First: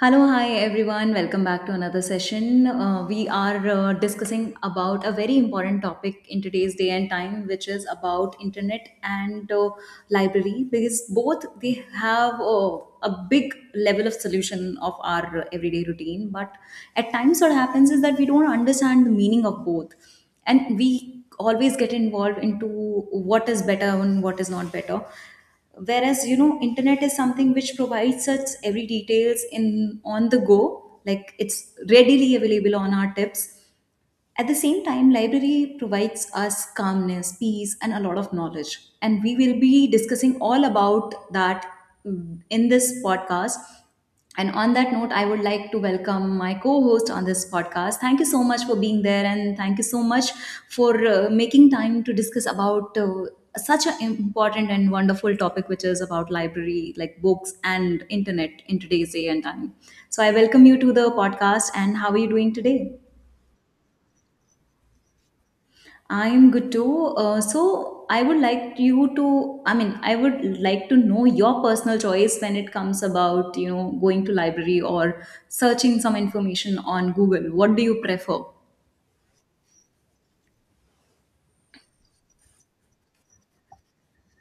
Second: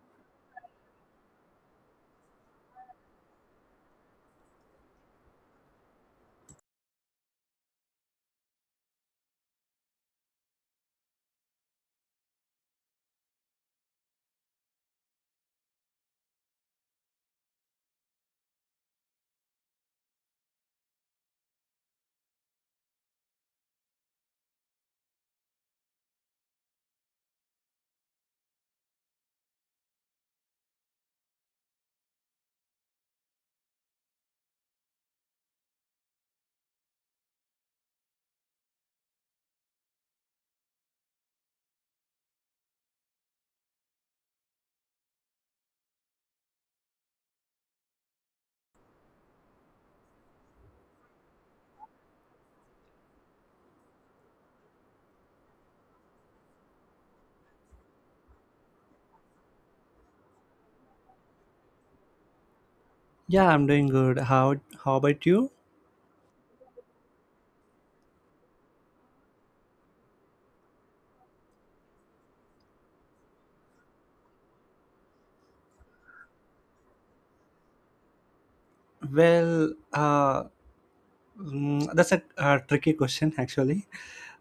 Hello, hi everyone. Welcome back to another session. We are discussing about a very important topic in today's day and time, which is about internet and library, because both they have a big level of solution of our everyday routine. But at times, what happens is that we don't understand the meaning of both, and we always get involved into what is better and what is not better, whereas you know internet is something which provides us every details in on the go, like it's readily available on our tips. At the same time, library provides us calmness, peace, and a lot of knowledge. And we will be discussing all about that in this podcast. And on that note, I would like to welcome my co-host on this podcast. Thank you so much for being there, and thank you so much for making time to discuss about such an important and wonderful topic, which is about library, like books and internet in today's day and time. So I welcome you to the podcast. And how are you doing today? Yeah, I'm doing good. How about you? I am good too. So I would like you to, I mean, I would like to know your personal choice when it comes about, you know, going to library or searching some information on Google. What do you prefer? Well, uh, that's a tricky question actually.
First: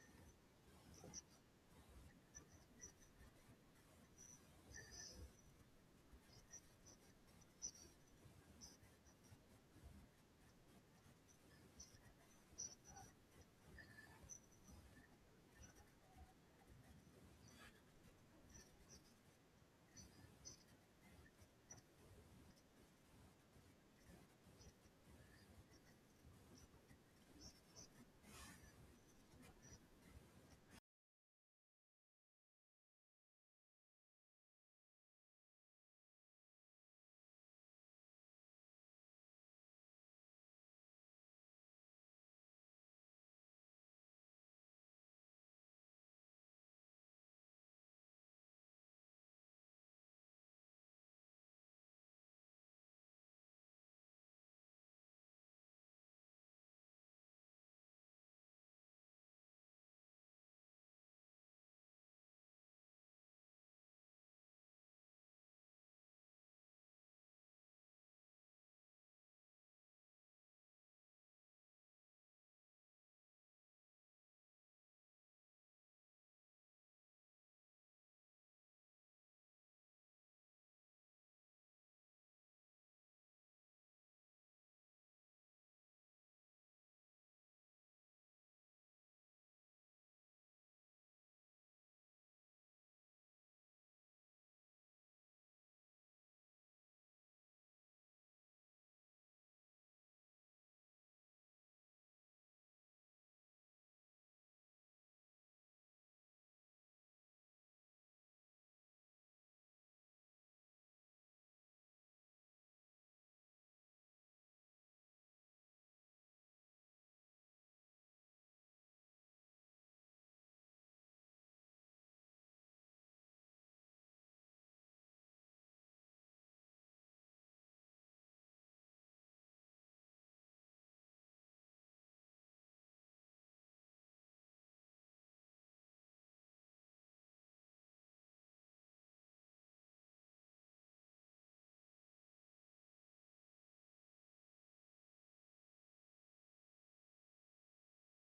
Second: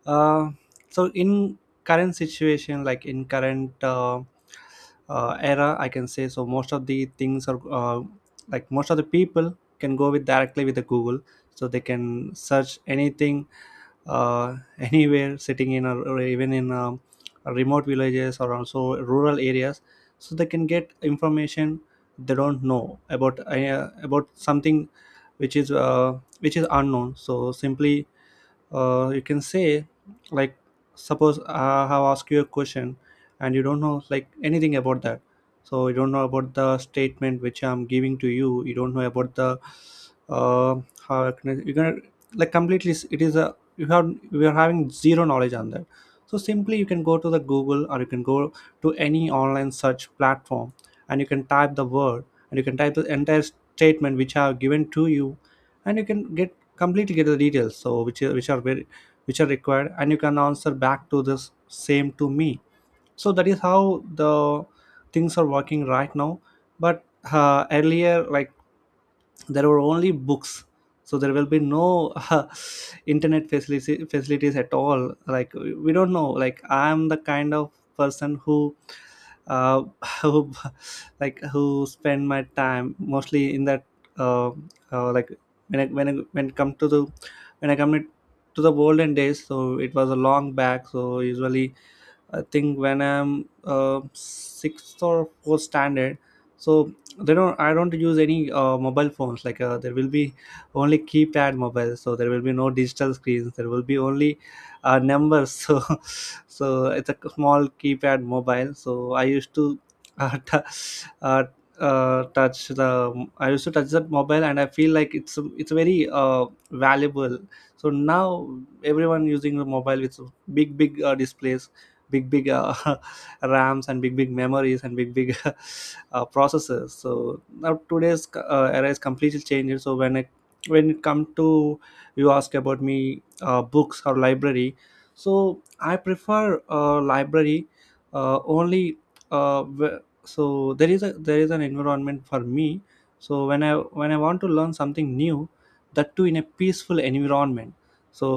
Uh, so in current situation, like in current era, I can say. So most of the things are like most of the people can go with directly with the Google, so they can search anything anywhere sitting in a, or even in remote villages or also rural areas, so they can get information. They don't know about something which is unknown. So simply you can say, like suppose I have asked you a question and you don't know like anything about that, so you don't know about the statement which I'm giving to you, you don't know about the uh, how I can, you're gonna like completely it is a you have we are having zero knowledge on that. So simply you can go to the Google or you can go to any online search platform, and you can type the word, and you can type the entire statement which I have given to you, and you can get completely get the details, so which are very which are required, and you can answer back to this same to me. So that is how the things are working right now. But earlier, like there were only books, so there will be no internet facilities at all. Like we don't know, like I'm the kind of person who uh, who like who spend my time mostly in that uh, like when I, when I, when it come to the when I come it to the olden days, so it was a long back. So usually I think when I'm sixth or fourth standard, so they don't. I don't use any mobile phones. Like there will be only keypad mobile, so there will be no digital screens. There will be only numbers. So, so it's a small keypad mobile. So I used to uh, t- uh, touch the. I used to touch that mobile, and I feel like it's very valuable. So now everyone using the mobile with big big displays, big big rams, and big big memories, and big big processors. So now today's era is completely changed. So when I when it comes to you ask about me books or library, so I prefer library only. uh, wh- so there is a there is an environment for me. So when I when I want to learn something new, that too in a peaceful environment. So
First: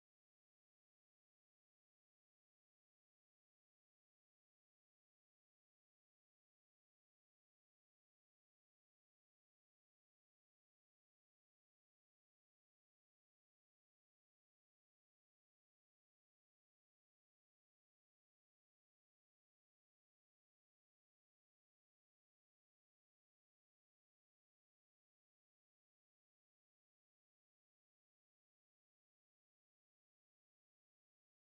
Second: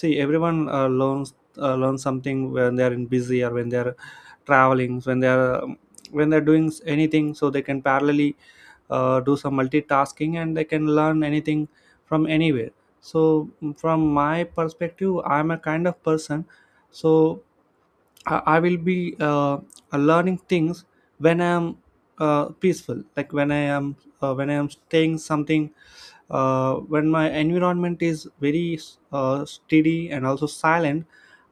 see, everyone learn something when they're in busy or when they're traveling, when they're doing anything, so they can parallelly do some multitasking, and they can learn anything from anywhere. So mm, from my perspective, I'm a kind of person, so I will be learning things when I'm peaceful, like when I am when I am staying something, when my environment is very steady and also silent,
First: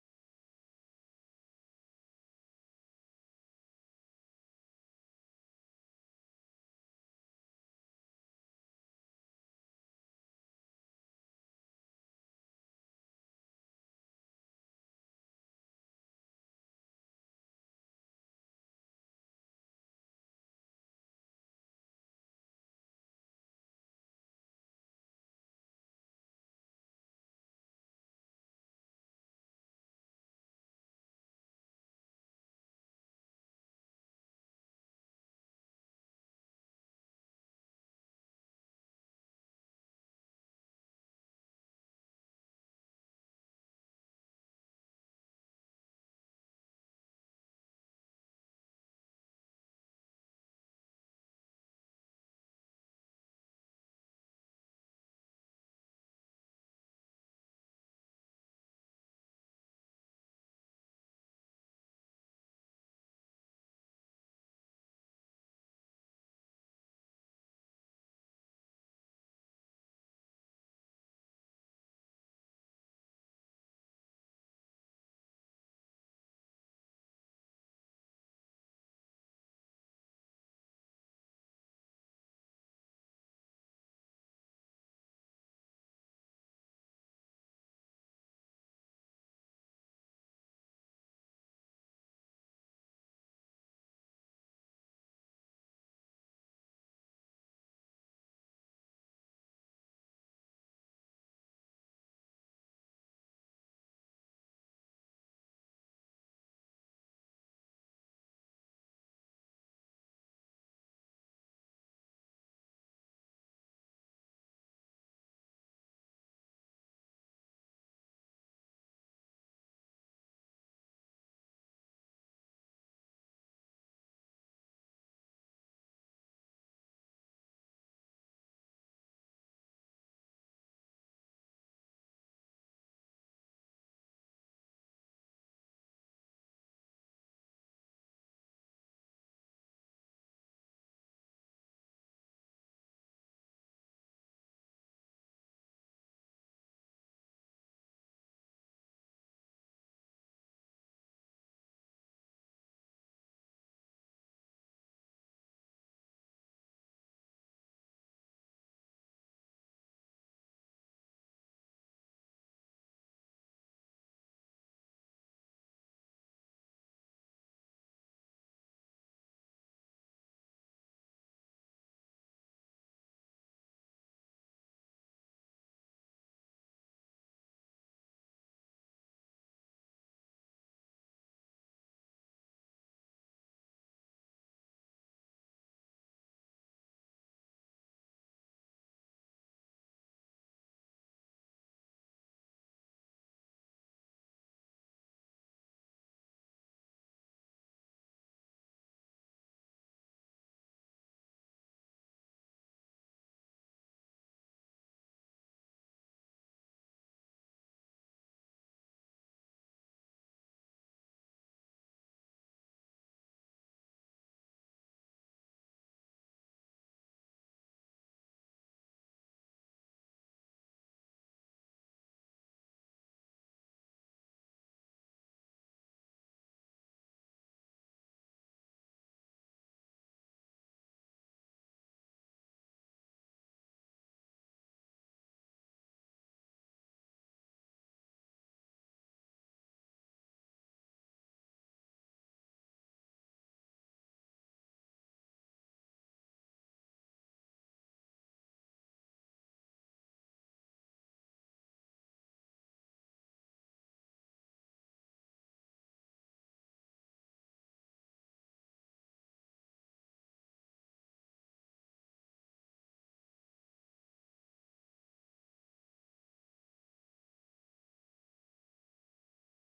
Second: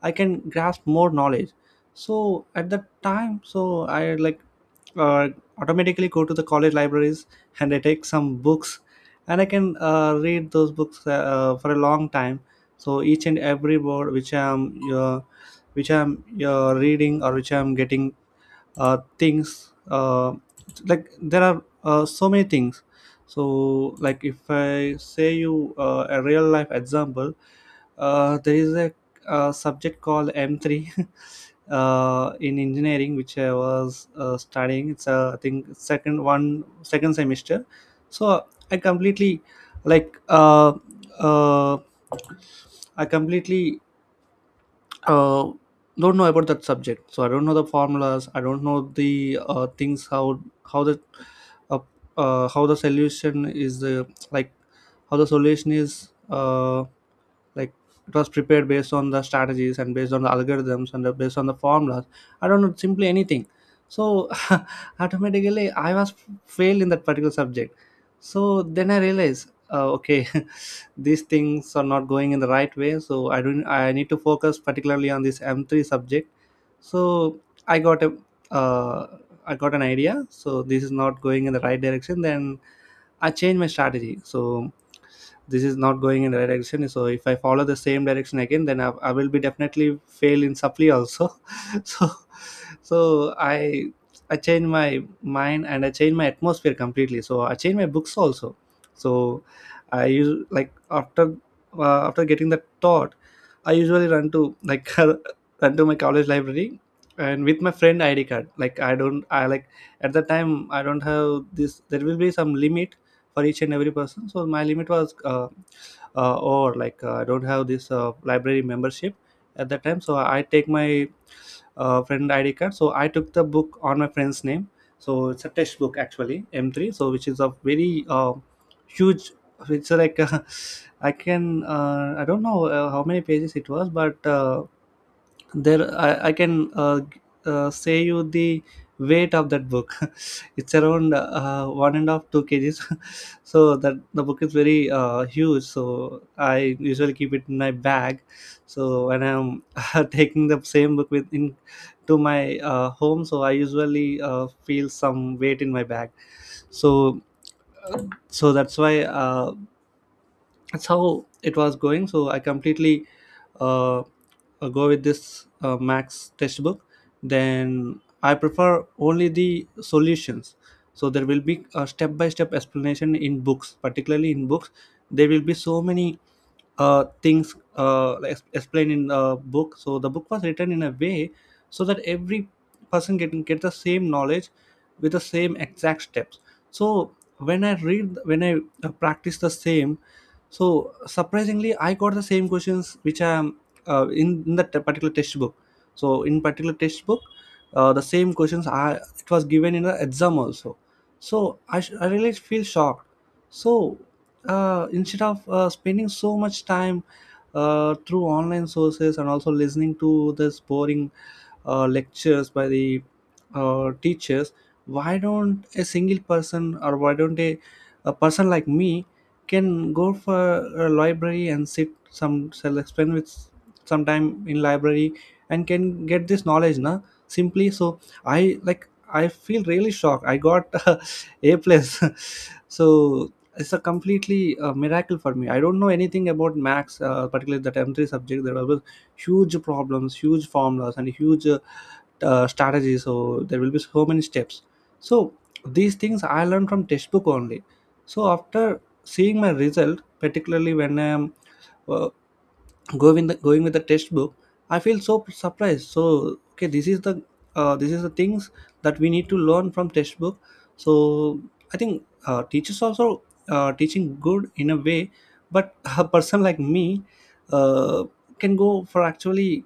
I can grasp more knowledge. So at that time, so I like uh, automatically go to the college libraries, and I take some books, and I can read those books for a long time. So each and every word which I'm reading or which I'm getting things like there are so many things. So like if I say you a real life example, there is a, subject called m3, in engineering, which I was studying. It's a I think second semester. So I completely like uh, uh, i completely uh, don't know about that subject. So I don't know the formulas, I don't know the things how the uh, how the solution is like how the solution is uh, like it was prepared based on the strategies and based on the algorithms and based on the formulas. I don't know simply anything. So automatically I was failed in that particular subject. So then I realized okay, these things are not going in the right way, so I don't I need to focus particularly on this m3 subject. So i got a uh, I got an idea, so this is not going in the right direction. Then I changed my strategy. So this is not going in the right direction, so if I follow the same direction again, then I will be definitely fail in supply also. So so I change my mind, and I change my atmosphere completely, so I change my books also. So I use like after after getting that thought, I usually run to like run to my college library, and with my friend ID card, like I don't I like at the time I don't have this, there will be some limit for each and every person. So my limit was or like I don't have this library membership at that time. So I take my friend ID card. So I took the book on my friend's name. So it's a textbook actually M3. So which is a very huge. It's like I can I don't know how many pages it was, but there I can say you the weight of that book. It's around 1.5 to 2 kg. So that the book is very huge, so I usually keep it in my bag. So when I'm taking the same book with in to my home, so I usually feel some weight in my bag. So uh, so that's why that's how it was going. So I completely uh, go with this max textbook. Then I prefer only the solutions. So there will be a step by step explanation in books, particularly in books. There will be so many things like explained in the book. So the book was written in a way so that every person can get the same knowledge with the same exact steps. So when I read when I practice the same, so surprisingly, I got the same questions which I am in that particular textbook. So in particular textbook, the same questions I it was given in the exam also. So I really feel shocked. So instead of spending so much time through online sources and also listening to this boring lectures by the teachers, why don't a single person or why don't a person like me can go for a library and sit some self spend with some time in library and can get this knowledge na simply. So I like I feel really shocked. I got a plus. So it's a completely miracle for me. I don't know anything about max, particularly that m3 subject. There were huge problems, huge formulas, and huge strategy. So there will be so many steps. So these things I learned from textbook only. So after seeing my result, particularly when I am uh, going with the textbook, I feel so surprised. So okay, this is the things that we need to learn from textbook. So I think teachers also teaching good in a way. But a person like me uh, can go for actually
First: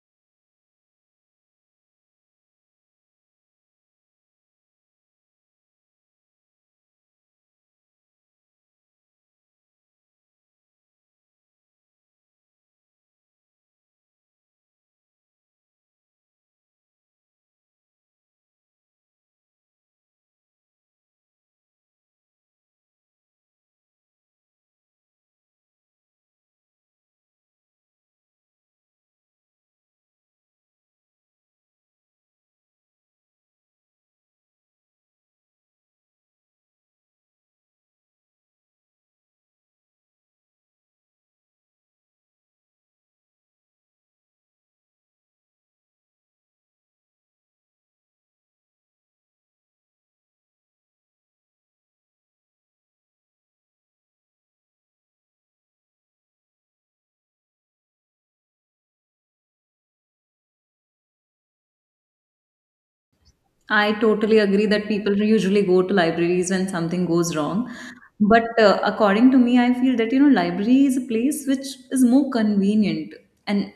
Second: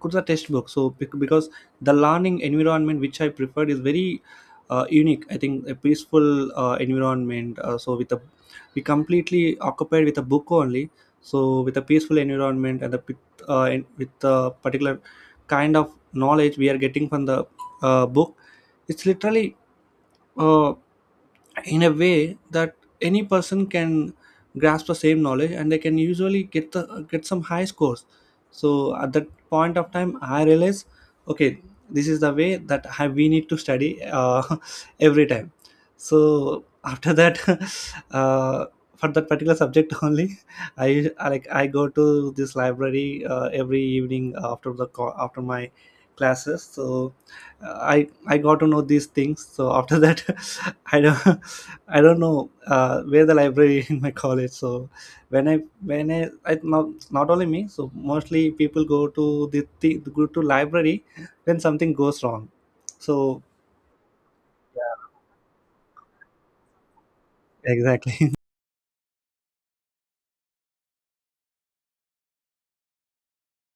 could the textbook. So because the learning environment which I preferred is very unique. I think a peaceful environment, so with a we completely occupied with a book only. So with a peaceful environment and the with a particular kind of knowledge we are getting from the book, it's literally uh, in a way that any person can grasp the same knowledge, and they can usually get the get some high scores. So at that point of time I realize, okay, this is the way that we need to study every time. So after that uh, for that particular subject only I like I go to this library every evening after the after my classes. So I got to know these things. So after that i don't I don't know where the library in my college. So when I when I, I not, not only me, so mostly people go to the go to library when something goes wrong. So I totally agree that people usually go to libraries when something goes wrong. exactly. But according to me, I feel that, you know, library is a place which is more convenient. And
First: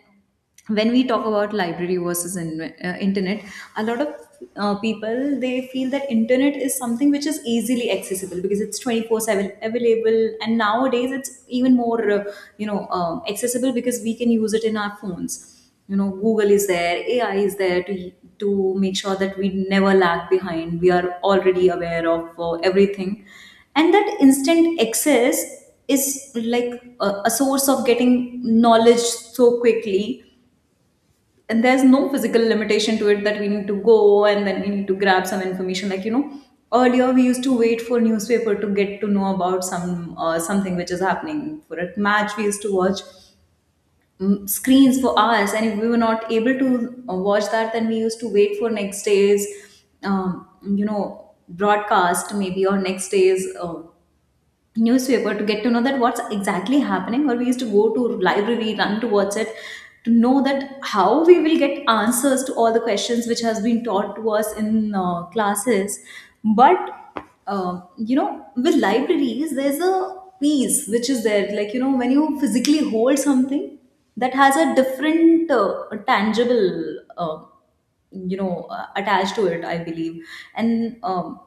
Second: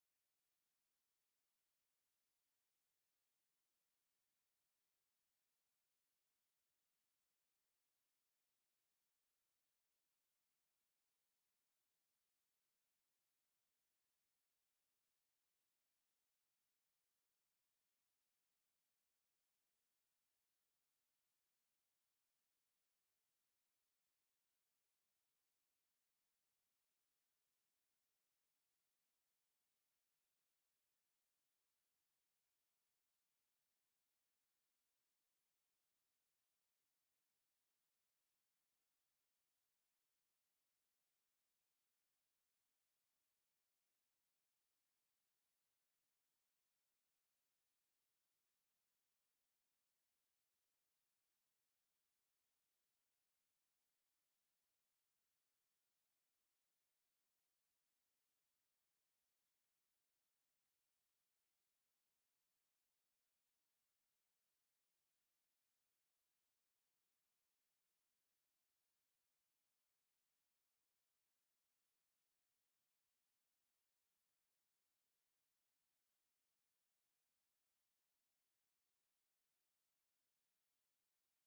when we talk about library versus internet, a lot of people, they feel that internet is something which is easily accessible because it's 24/7 available. And nowadays, it's even more, you know, accessible because we can use it in our phones. You know, Google is there, AI is there to to make sure that we never lag behind, we are already aware of everything. And that instant access is, like, a source of getting knowledge so quickly. And there's no physical limitation to it that we need to go and then we need to grab some information. Like, you know, earlier we used to wait for newspaper to get to know about some something which is happening. For a match, we used to watch screens for hours, and if we were not able to watch that, then we used to wait for next day's you know, broadcast, maybe, or next day's newspaper to get to know that what's exactly happening, or we used to go to library, run towards it to know that how we will get answers to all the questions which has been taught to us in classes. But you know, with libraries there's a piece which is there, like, you know, when you physically hold something, that has a different tangible you know, attached to it, I believe. And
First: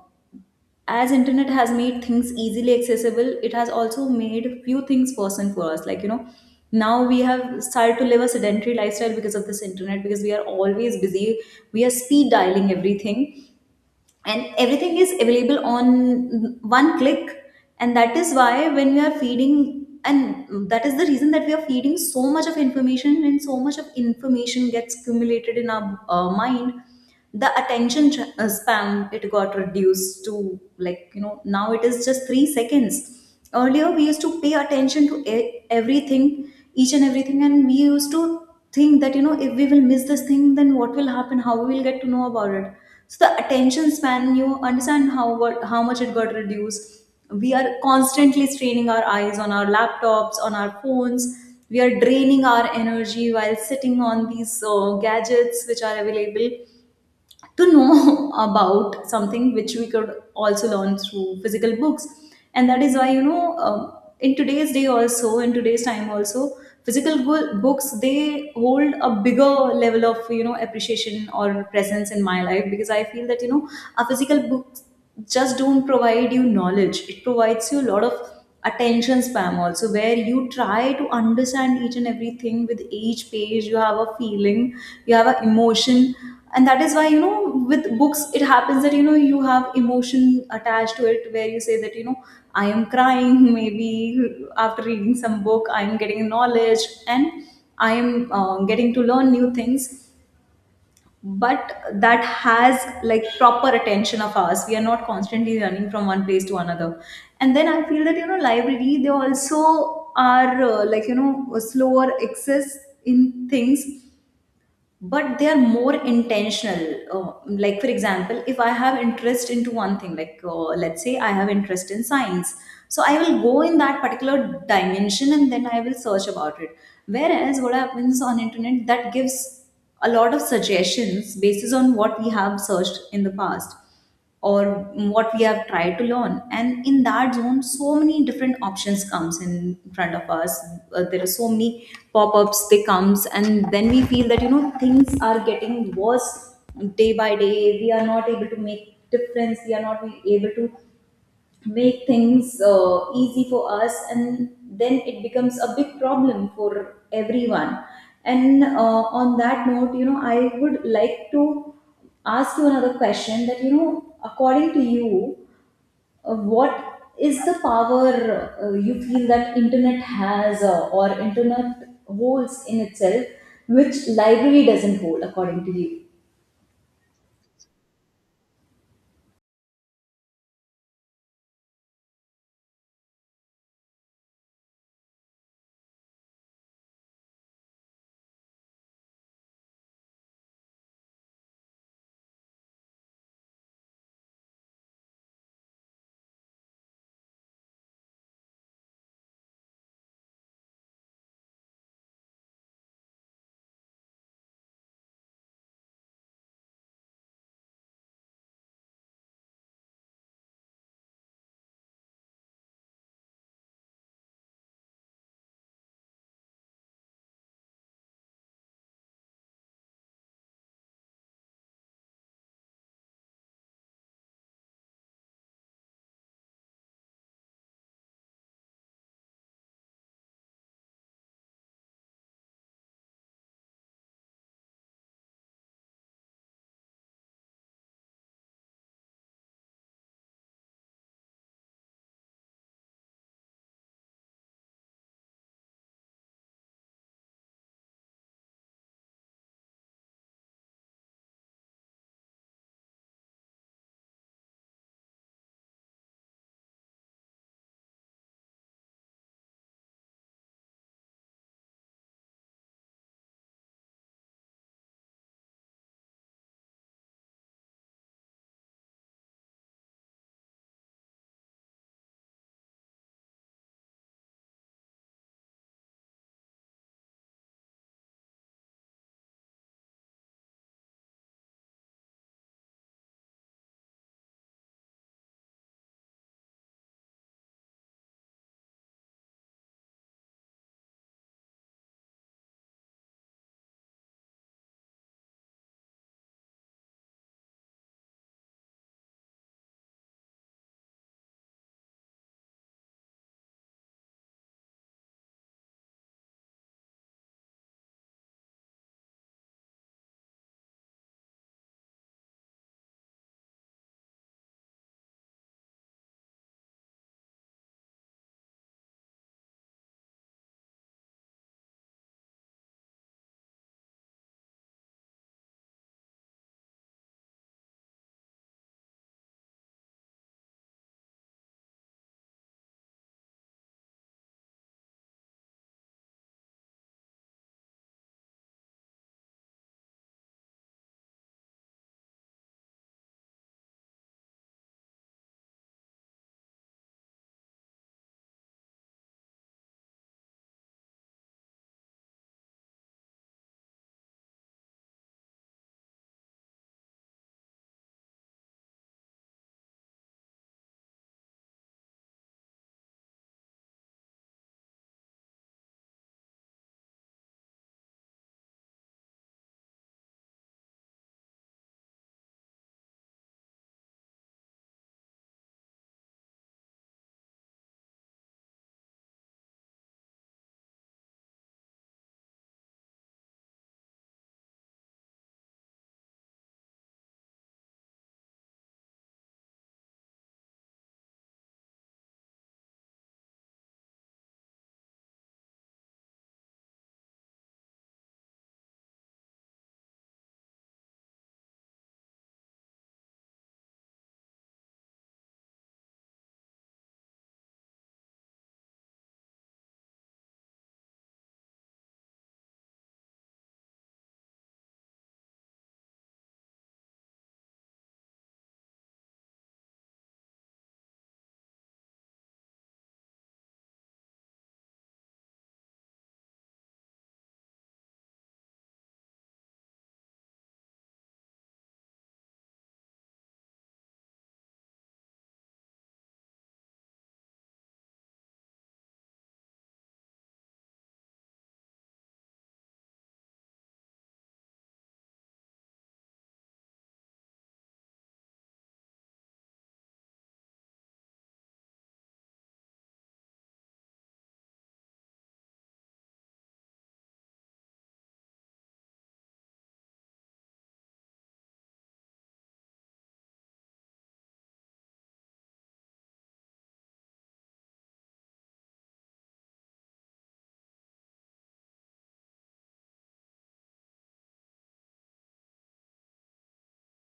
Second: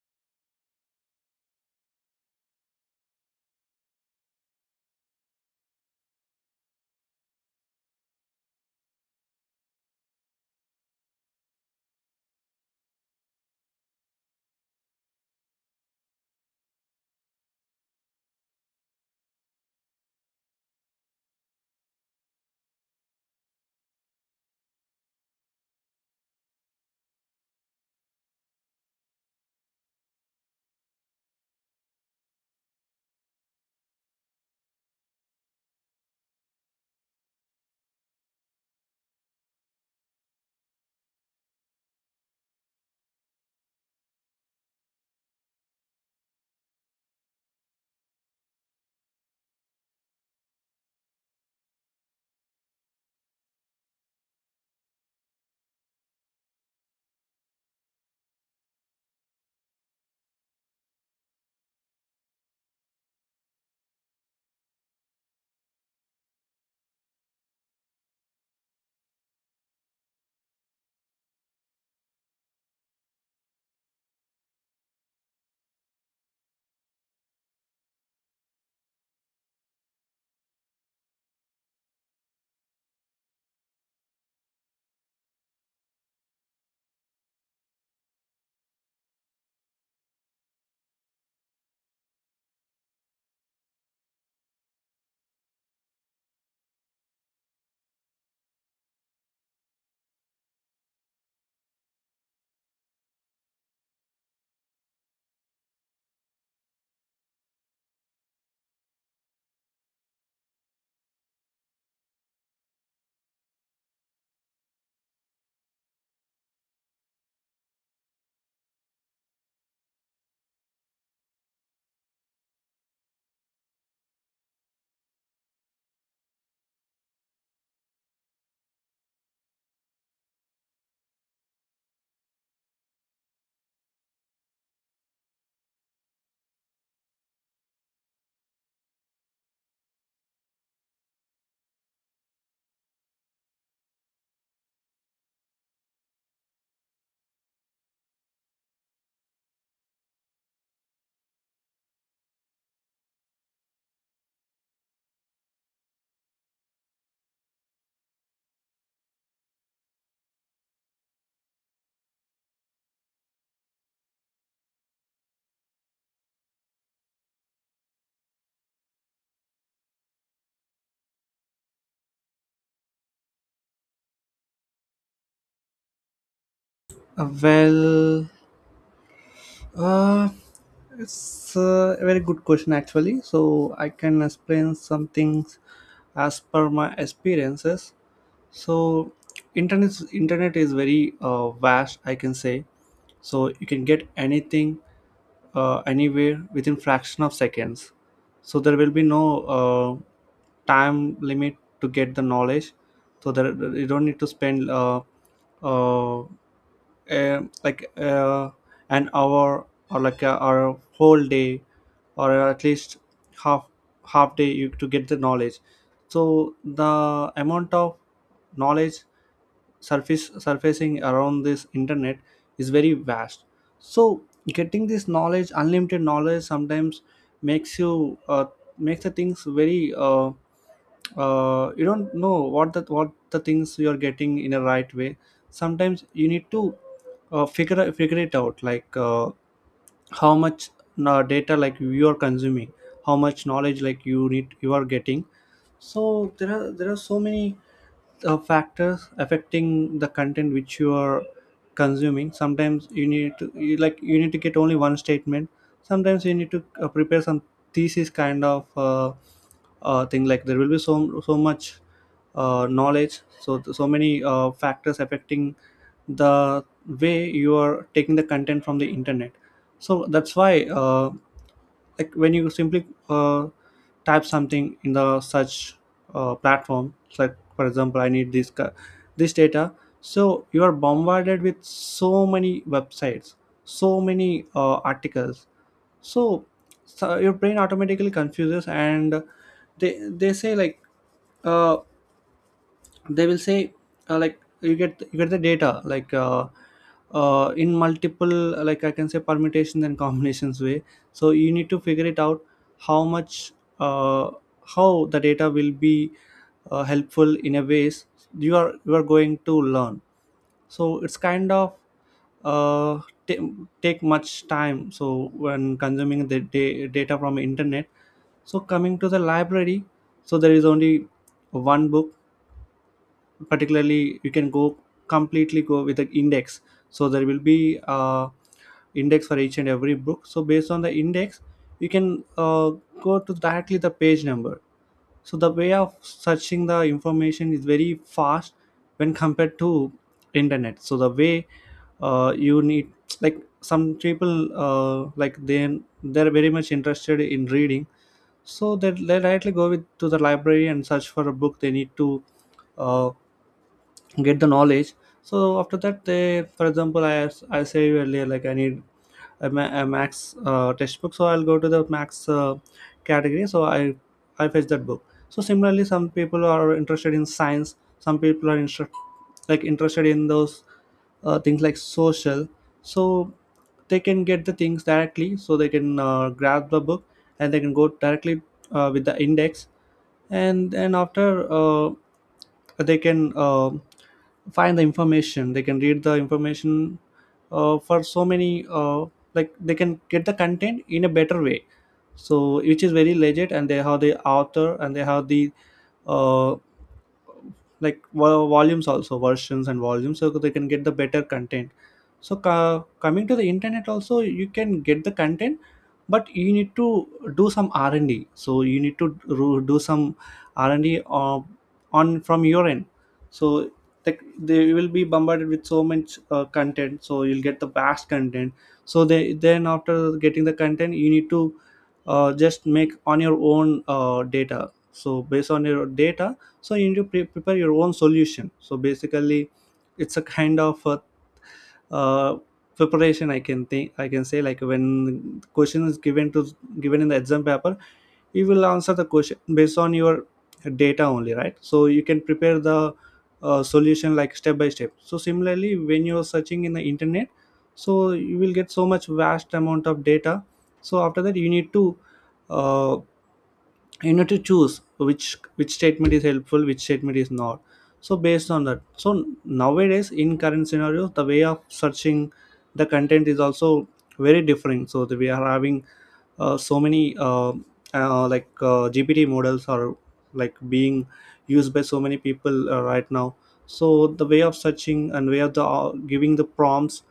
as internet has made things easily accessible, it has also made few things possible for us. Like, you know, now we have started to live a sedentary lifestyle because of this internet, because we are always busy, we are speed dialing everything, and everything is available on one click. And that is why when we are feeding, and that is the reason that we are feeding so much of information, and so much of information gets accumulated in our mind. The attention span, it got reduced to, like, you know, now it is just 3 seconds. Earlier we used to pay attention to everything, each and everything, and we used to think that, you know, if we will miss this thing then what will happen, how we will get to know about it. So the attention span, you understand how, what, how much it got reduced. We are constantly straining our eyes on our laptops, on our phones. We are draining our energy while sitting on these gadgets which are available to know about something which we could also learn through physical books. And that is why, you know, in today's day also, in today's time also, physical books, they hold a bigger level of, you know, appreciation or presence in my life, because I feel that, you know, a physical book just don't provide you knowledge, it provides you a lot of attention spam also, where you try to understand each and everything. With each page, you have a feeling, you have an emotion. And that is why, you know, with books it happens that, you know, you have emotion attached to it, where you say that, you know, I am crying maybe after reading some book. I am getting knowledge, and I am getting to learn new things. But that has like proper attention of ours, we are not constantly running from one place to another. And then I feel that, you know, library, they also are like, you know, a slower access in things, but they are more intentional. Like, for example, if I have interest into one thing, like, let's say I have interest in science, so I will go in that particular dimension and then I will search about it. Whereas what happens on internet that gives a lot of suggestions basis on what we have searched in the past, or what we have tried to learn, and in that zone so many different options comes in front of us. There are so many pop-ups, they comes, and then we feel that, you know, things are getting worse day by day. We are not able to make difference, we are not able to make things easy for us, and then it becomes a big problem for everyone. And on that note, you know, I would like to ask you another question, that, you know, according to you, what is the power you feel that internet has, or internet holds in itself, which library doesn't hold, according to you? Uh, well, uh, it's a very good question actually. So I can explain some things as per my experiences. So internet is very vast, I can say. So you can get anything anywhere within fraction of seconds, so there will be no time limit to get the knowledge. So there you don't need to spend uh, eh, like uh, an hour or or a whole day, or at least half half day to get the knowledge. So the amount of knowledge surface surfacing around this internet is very vast. So getting this knowledge, unlimited knowledge, sometimes makes you makes the things very you don't know what the things you are getting in a right way. Sometimes you need to figure it out, like how much data like you are consuming, how much knowledge like you need you are getting. So there are so many factors affecting the content which you are consuming. Sometimes you need to you need to get only one statement. Sometimes you need to prepare some thesis kind of thing. Like, there will be so so much knowledge, so so many factors affecting the way you are taking the content from the internet. So that's why, like, when you simply type something in the search platform, it's like for example I need this data, so you are bombarded with so many websites, so many articles. So, so your brain automatically confuses, and they say like, uh, they will say, like you get the data like, in multiple like I can say permutations and combinations way. So you need to figure it out how much, uh, how the data will be helpful in a ways you are going to learn. So it's kind of uh, ta- take much time so when consuming data from internet. So coming to the library, so there is only one book particularly. You can go completely go with the index. So there will be index for each and every book, so based on the index you can go to directly the page number. So the way of searching the information is very fast when compared to internet. So the way you need, like some people like, then they're very much interested in reading, so they directly go with to the library and search for a book they need to uh, get the knowledge. So after that, they, for example, I said earlier like I need a max textbook, so I'll go to the max category, so I fetch that book. So similarly, some people are interested in science, some people are interested in those things like social. So they can get the things directly, so they can grab the book, and they can go directly with the index, and then after they can find the information, they can read the information for so many like they can get the content in a better way. So which is very legit, and they have the author, and they have the uh, like volumes also, versions and volumes, so they can get the better content. So coming to the internet also, you can get the content, but you need to do some r&d. So you need to do some r&d on from your end. So like they will be bombarded with so much content, so you'll get the vast content. So they, then after getting the content, you need to just make on your own data. So based on your data, so you need to prepare your own solution. So basically, it's a kind of uh, preparation, I can think, I can say, like, when question is given in the exam paper, you will answer the question based on your data only, right? So you can prepare the solution like step by step. So similarly, when you're searching in the internet, so you will get so much vast amount of data. So after that, uh, you need to choose which statement is helpful, which statement is not. So based on that, so nowadays, in current scenario, the way of searching the content is also very different, so that we are having so many gpt models are like being used by so many people right now. So the way of searching and way of the giving the prompts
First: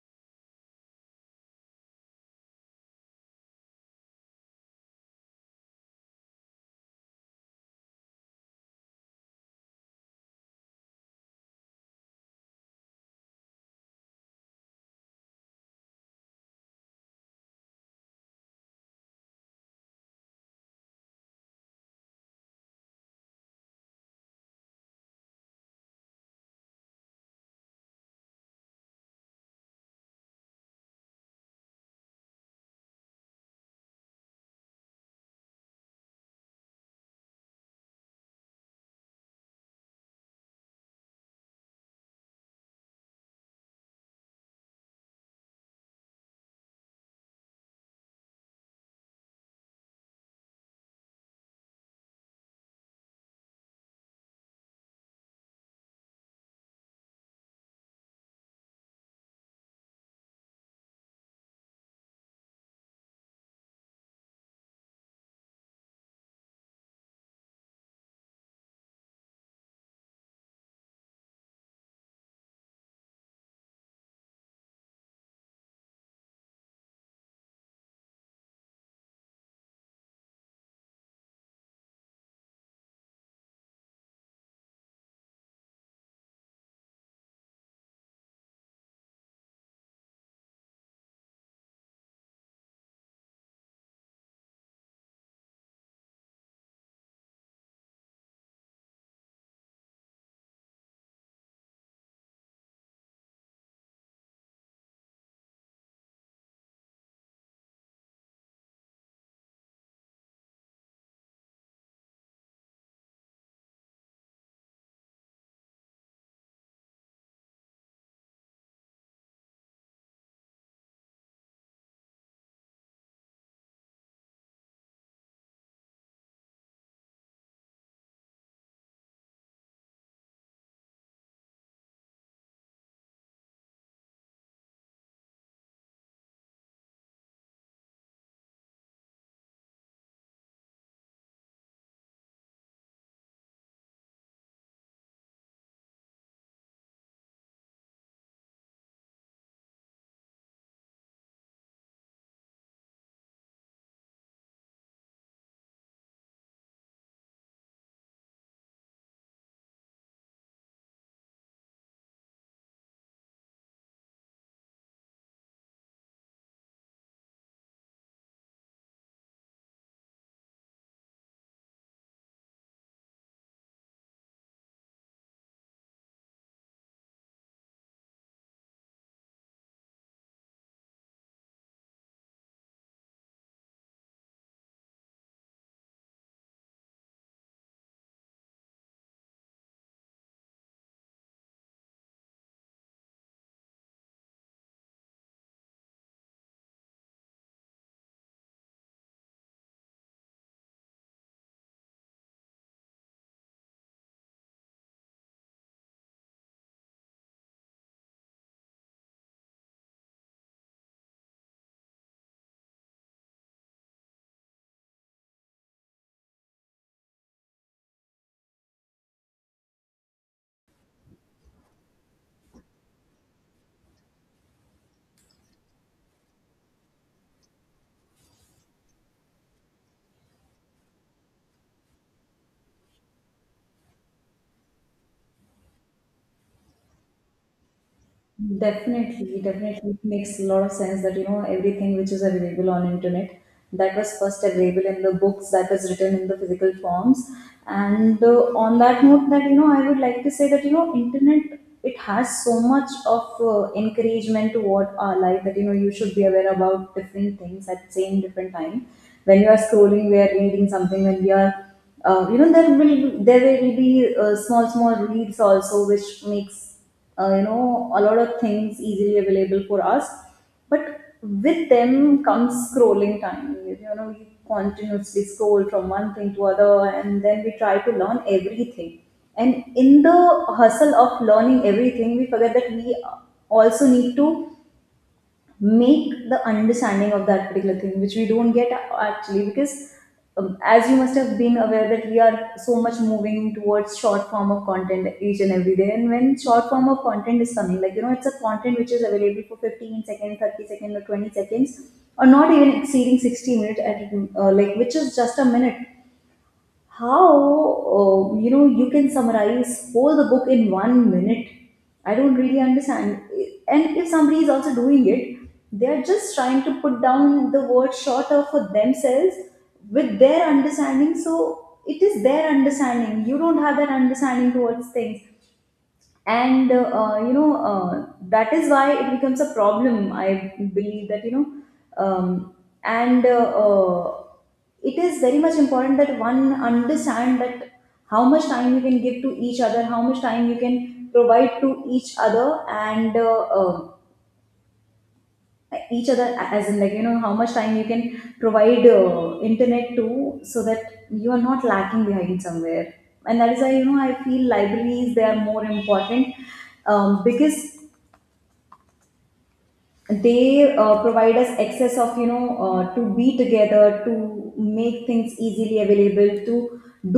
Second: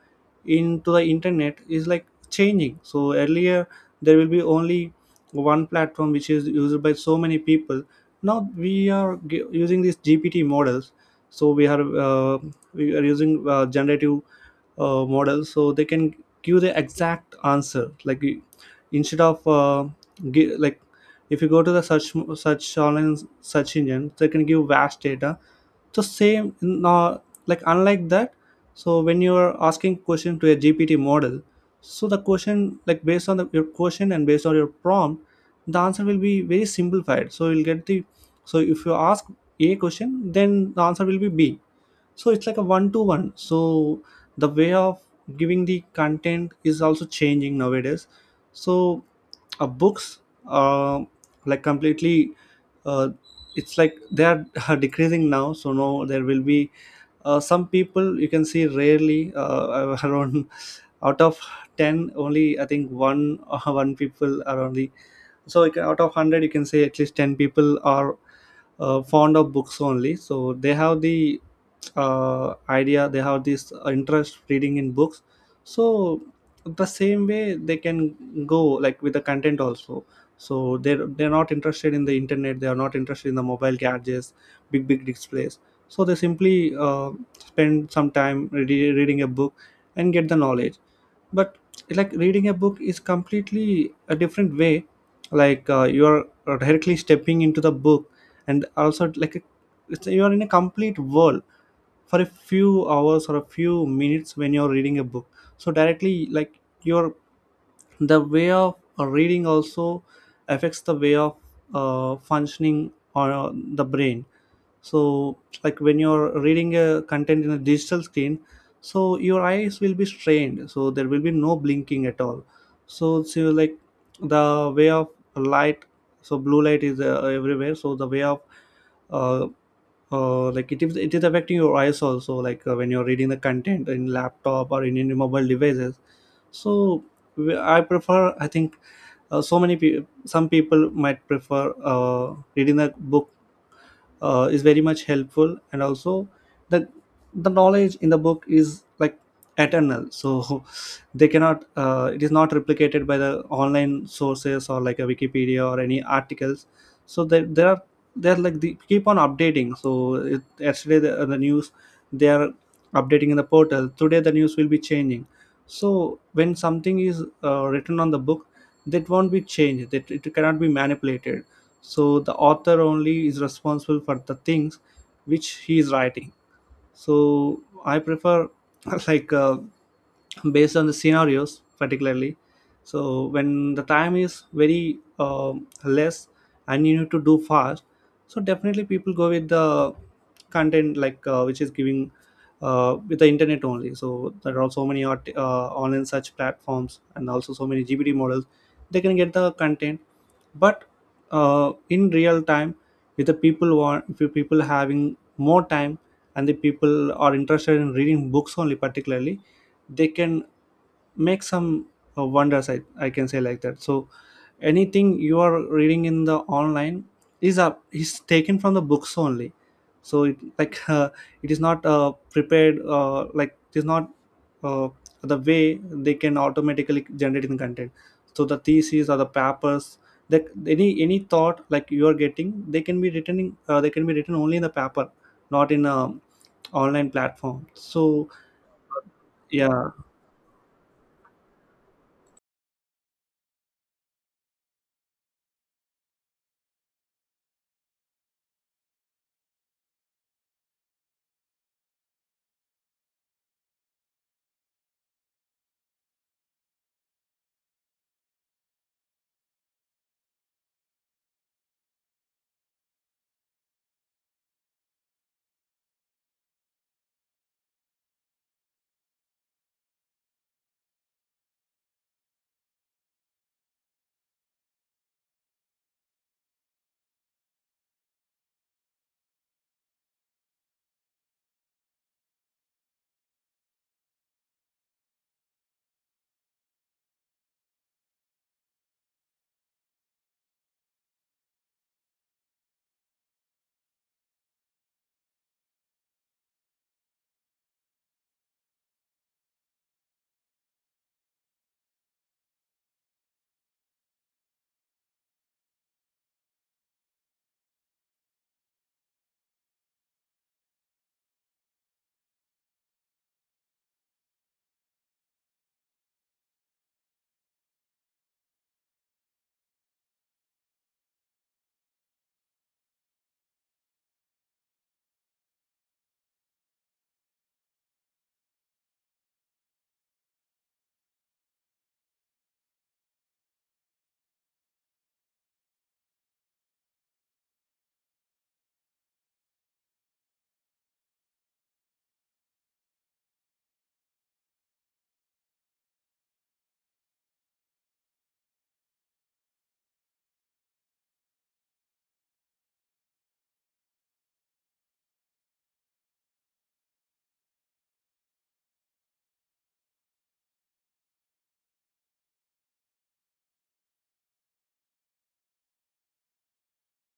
into the internet is like changing. So earlier, there will be only one platform which is used by so many people. Now we are using these gpt models, so we are using generative models, so they can give the exact answer, like, instead of uh, gi- like if you go to the search online search engine, they can give vast data the same, uh, like, unlike that. So when you're asking question to a gpt model, so the question, like, based on your question and based on your prompt, the answer will be very simplified. So you'll get the, so if you ask a question, then the answer will be b, so it's like a one to one. So the way of giving the content is also changing nowadays. So books uh, completely uh, it's like they are decreasing now. So no, there will be some people you can see rarely around. Out of 10 only, I think, one one people are only. So you can, out of 100, you can say at least 10 people are fond of books only. So they have the idea, they have this interest reading in books. So the same way they can go like with the content also. So they're not interested in the internet, they are not interested in the mobile gadgets, big big displays. So they simply spend some time reading a book and get the knowledge. But like, reading a book is completely a different way. Like, you are directly stepping into the book, and also like you are in a complete world for a few hours or a few minutes when you're reading a book. So directly, like, your, the way of reading also affects the way of functioning or the brain. So like, when you're reading a content in a digital screen, so your eyes will be strained, so there will be no blinking at all. So, so like, the way of light, so blue light is everywhere. So the way of uh, like, it is affecting your eyes also, like when you're reading the content in laptop or in any mobile devices. So I prefer, I think so many people, some people might prefer uh, reading a book is very much helpful. And also, the the knowledge in the book is like eternal. So they cannot, it is not replicated by the online sources, or like a wikipedia or any articles. So there are, they're like, they keep on updating. So it, yesterday the news they are updating in the portal, today the news will be changing. So when something is written on the book, that won't be changed, that, it cannot be manipulated. So the author only is responsible for the things which he is writing. So I prefer like, based on the scenarios particularly. So when the time is very less and you need to do fast, so definitely people go with the content like, which is giving with the internet only. So there are so many online search platforms, and also so many gpt models, they can get the content. But in real time, if the people want, if the people having more time, and the people are interested in reading books only particularly, they can make some wonders, I can say like that. So anything you are reading in the online is up is taken from the books only. So it like it is not prepared like, it is not uh, the way they can automatically generate the content. So the theses or the papers, that, any thought like you are getting, they can be written in, they can be written only in the paper, not in a online platform. So Definitely, yeah. definitely it makes a lot of sense that, you know, everything which is available on internet, that was first available in the books, that was written in the physical forms. And on that note, that, you know, I would like to say that, you know, internet, it has so much of encouragement toward our life, that, you know, you should be aware about different things at same different time. When you are scrolling, we are reading something. When we are you know, there will be small small reels also, which makes you know, a lot of things easily available for us. But with them comes scrolling time. You know, we continuously scroll from one thing to other, and then we try to learn everything. And in the hustle of learning everything, we forget that we also need to make the understanding of that particular thing, which we don't get actually. Because as you must have been aware that we are so much moving towards short form of content each and every day. And when short form of content is coming, like, you know, it's a content which is available for 15 seconds, 30 seconds, or 20 seconds, or not even exceeding 60 minutes at, like, which is just a minute. How, you know, you can summarize whole the book in 1 minute, I don't really understand. And if somebody is also doing it, they are just trying to put down the word shorter for themselves with their understanding. So it is their understanding, you don't have that understanding towards things. And you know, that is why it becomes a problem, I believe, that, you know, um, and it is very much important that one understand that how much time you can give to each other, how much time you can provide to each other. And each other as in, like, you know, how much time you can provide internet to, so that you are not lacking behind somewhere. And that is why, you know, I feel libraries, they are more important, because they provide us access of, you know, to be together, to make things easily available, to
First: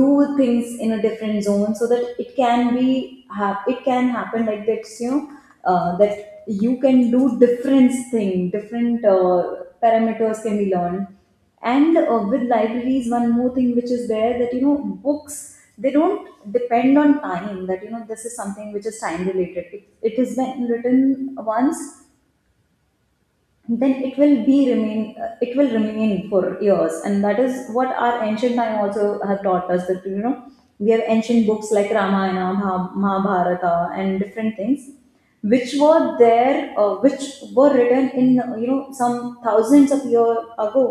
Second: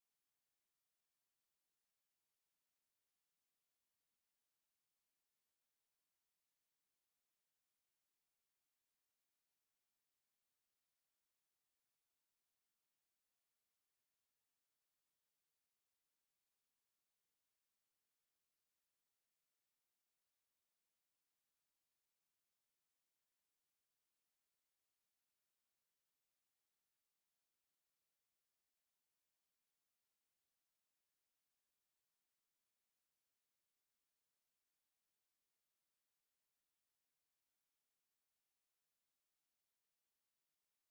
do things in a different zone, so that it can be it can happen like that, you know, that you can do different thing, different parameters can be learned. And with libraries, one more thing which is there, that, you know, books, they don't depend on time. That, you know, this is something which is time related. It has been written once, then it will be remain it will remain for years. And that is what our ancient time also have taught us, that, you know, we have ancient books like Ramayana, Mahabharata and different things which were there, which were written in some thousands of years ago.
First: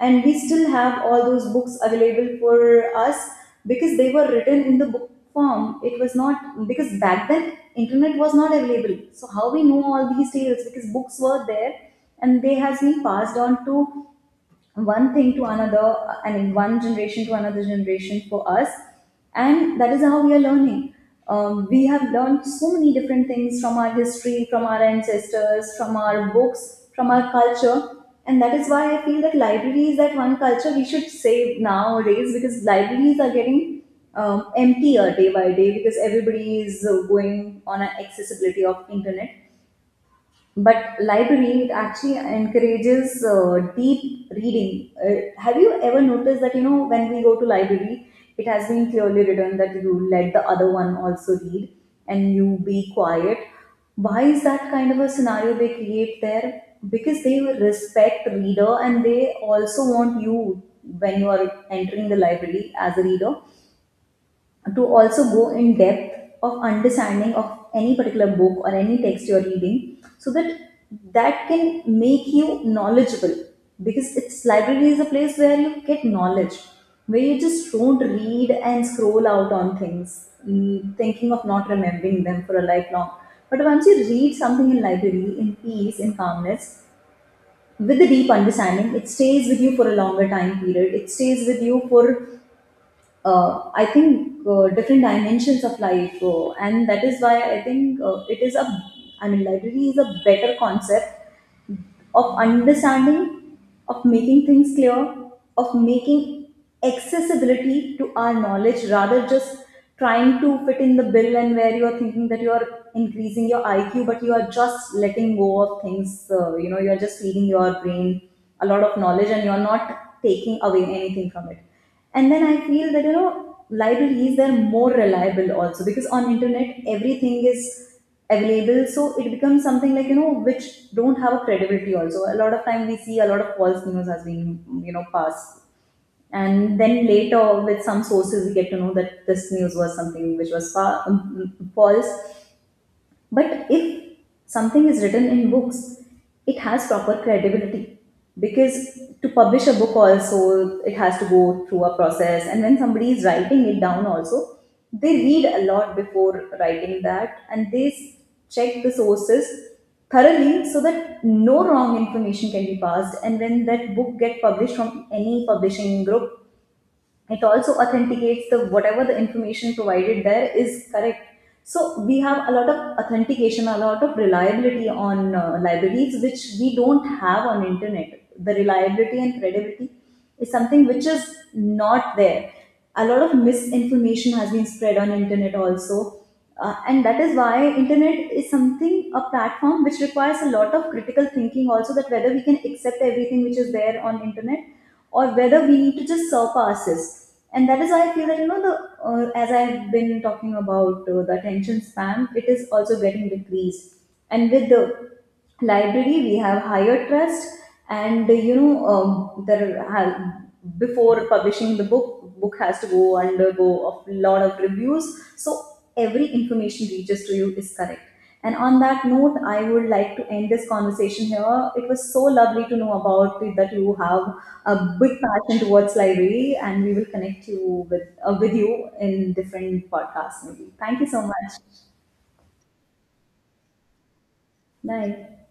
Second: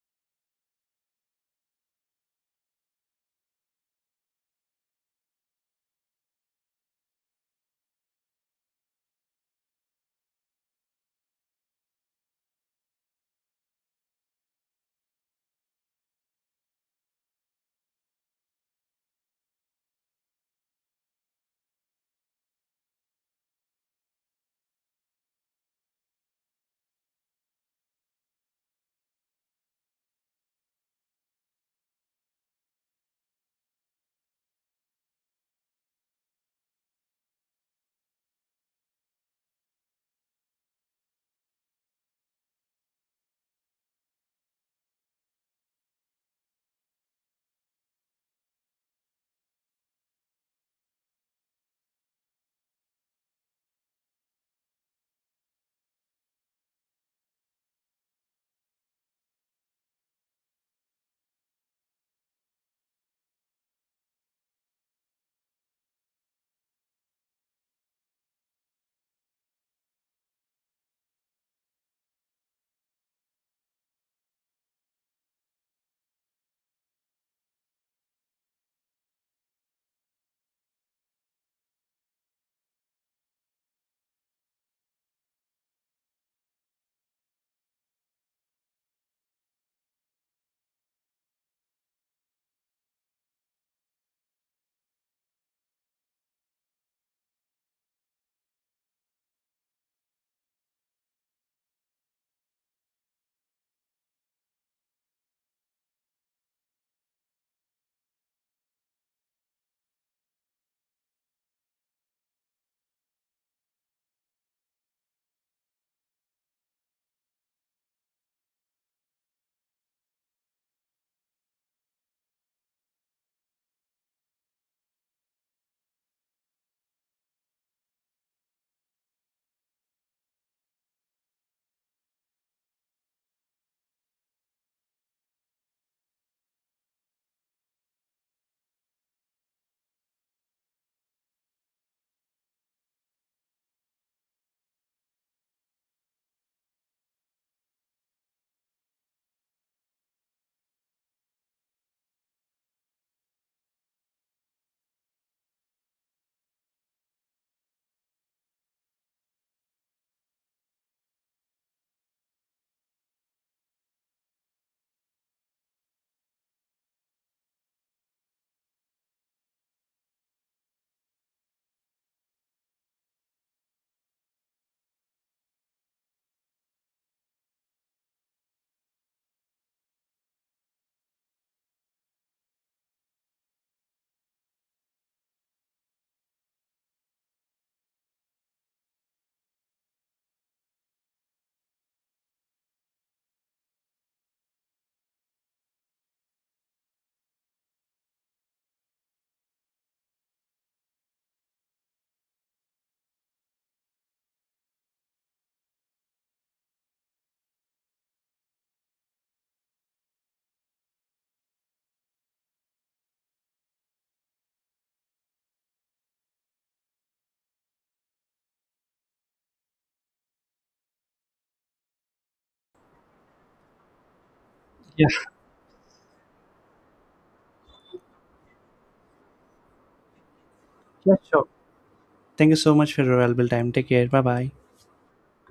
And we still have all those books available for us because they were written in the book form. It was not because back then internet was not available. So how we know all these tales? Because books were there and they has been passed on to one thing to another, I mean one generation to another generation for us. And that is how we are learning. We have learned so many different things from our history, from our ancestors, from our books, from our culture. And that is why I feel that library is that one culture we should save nowadays, because libraries are getting emptier day by day, because everybody is going on an accessibility of internet. But library, it actually encourages deep reading. Have you ever noticed that you know when we go to library, it has been clearly written that you let the other one also read and you be quiet. Why is that kind of a scenario they create there? Because they respect reader, and they also want you, when you are entering the library as a reader, to also go in depth of understanding of any particular book or any text you're reading, so that that can make you knowledgeable, because it's library is a place where you get knowledge, where you just don't read and scroll out on things, thinking of not remembering them for a lifelong. But once you read something in library, in peace, in calmness, with a deep understanding, it stays with you for a longer time period. It stays with you for I think different dimensions of life. And that is why I think it is a, I mean, library is a better concept of understanding, of making things clear, of making accessibility to our knowledge, rather just trying to fit in the bill, and where you are thinking that you are increasing your IQ, but you are just letting go of things. You are just feeding your brain a lot of knowledge and you are not taking away anything from it. And then I feel that you know libraries, they're more reliable also, because on internet everything is available, so it becomes something like you know which don't have a credibility also. A lot of time we see a lot of false news has been you know passed, and then later with some sources we get to know that this news was something which was false. But if something is written in books, it has proper credibility, because to publish a book also it has to go through a process, and when somebody is writing it down also, they read a lot before writing that, and check the sources thoroughly so that no wrong information can be passed. And when that book get published from any publishing group, it also authenticates the whatever the information provided there is correct. So we have a lot of authentication, a lot of reliability on libraries, which we don't have on internet. The reliability and credibility is something which is not there. A lot of misinformation has been spread on internet also. And that is why internet is something, a platform which requires a lot of critical thinking also, that whether we can accept everything which is there on internet or whether we need to just surpass this. And that is why I feel that you know the, as I've been talking about, the attention span, it is also getting decreased. And with the library we have higher trust. And there ha- before publishing the book, book has to go undergo a lot of reviews, so every information reaches to you is correct. And on that note, I would like to end this conversation here. It was so lovely to know about it, that you have a Yeah. big passion towards library, and we will connect you with you in different podcasts. Maybe. Thank you Yeah, so sure. much. Thank you so much for your valuable time. Take care. Bye bye. Bye.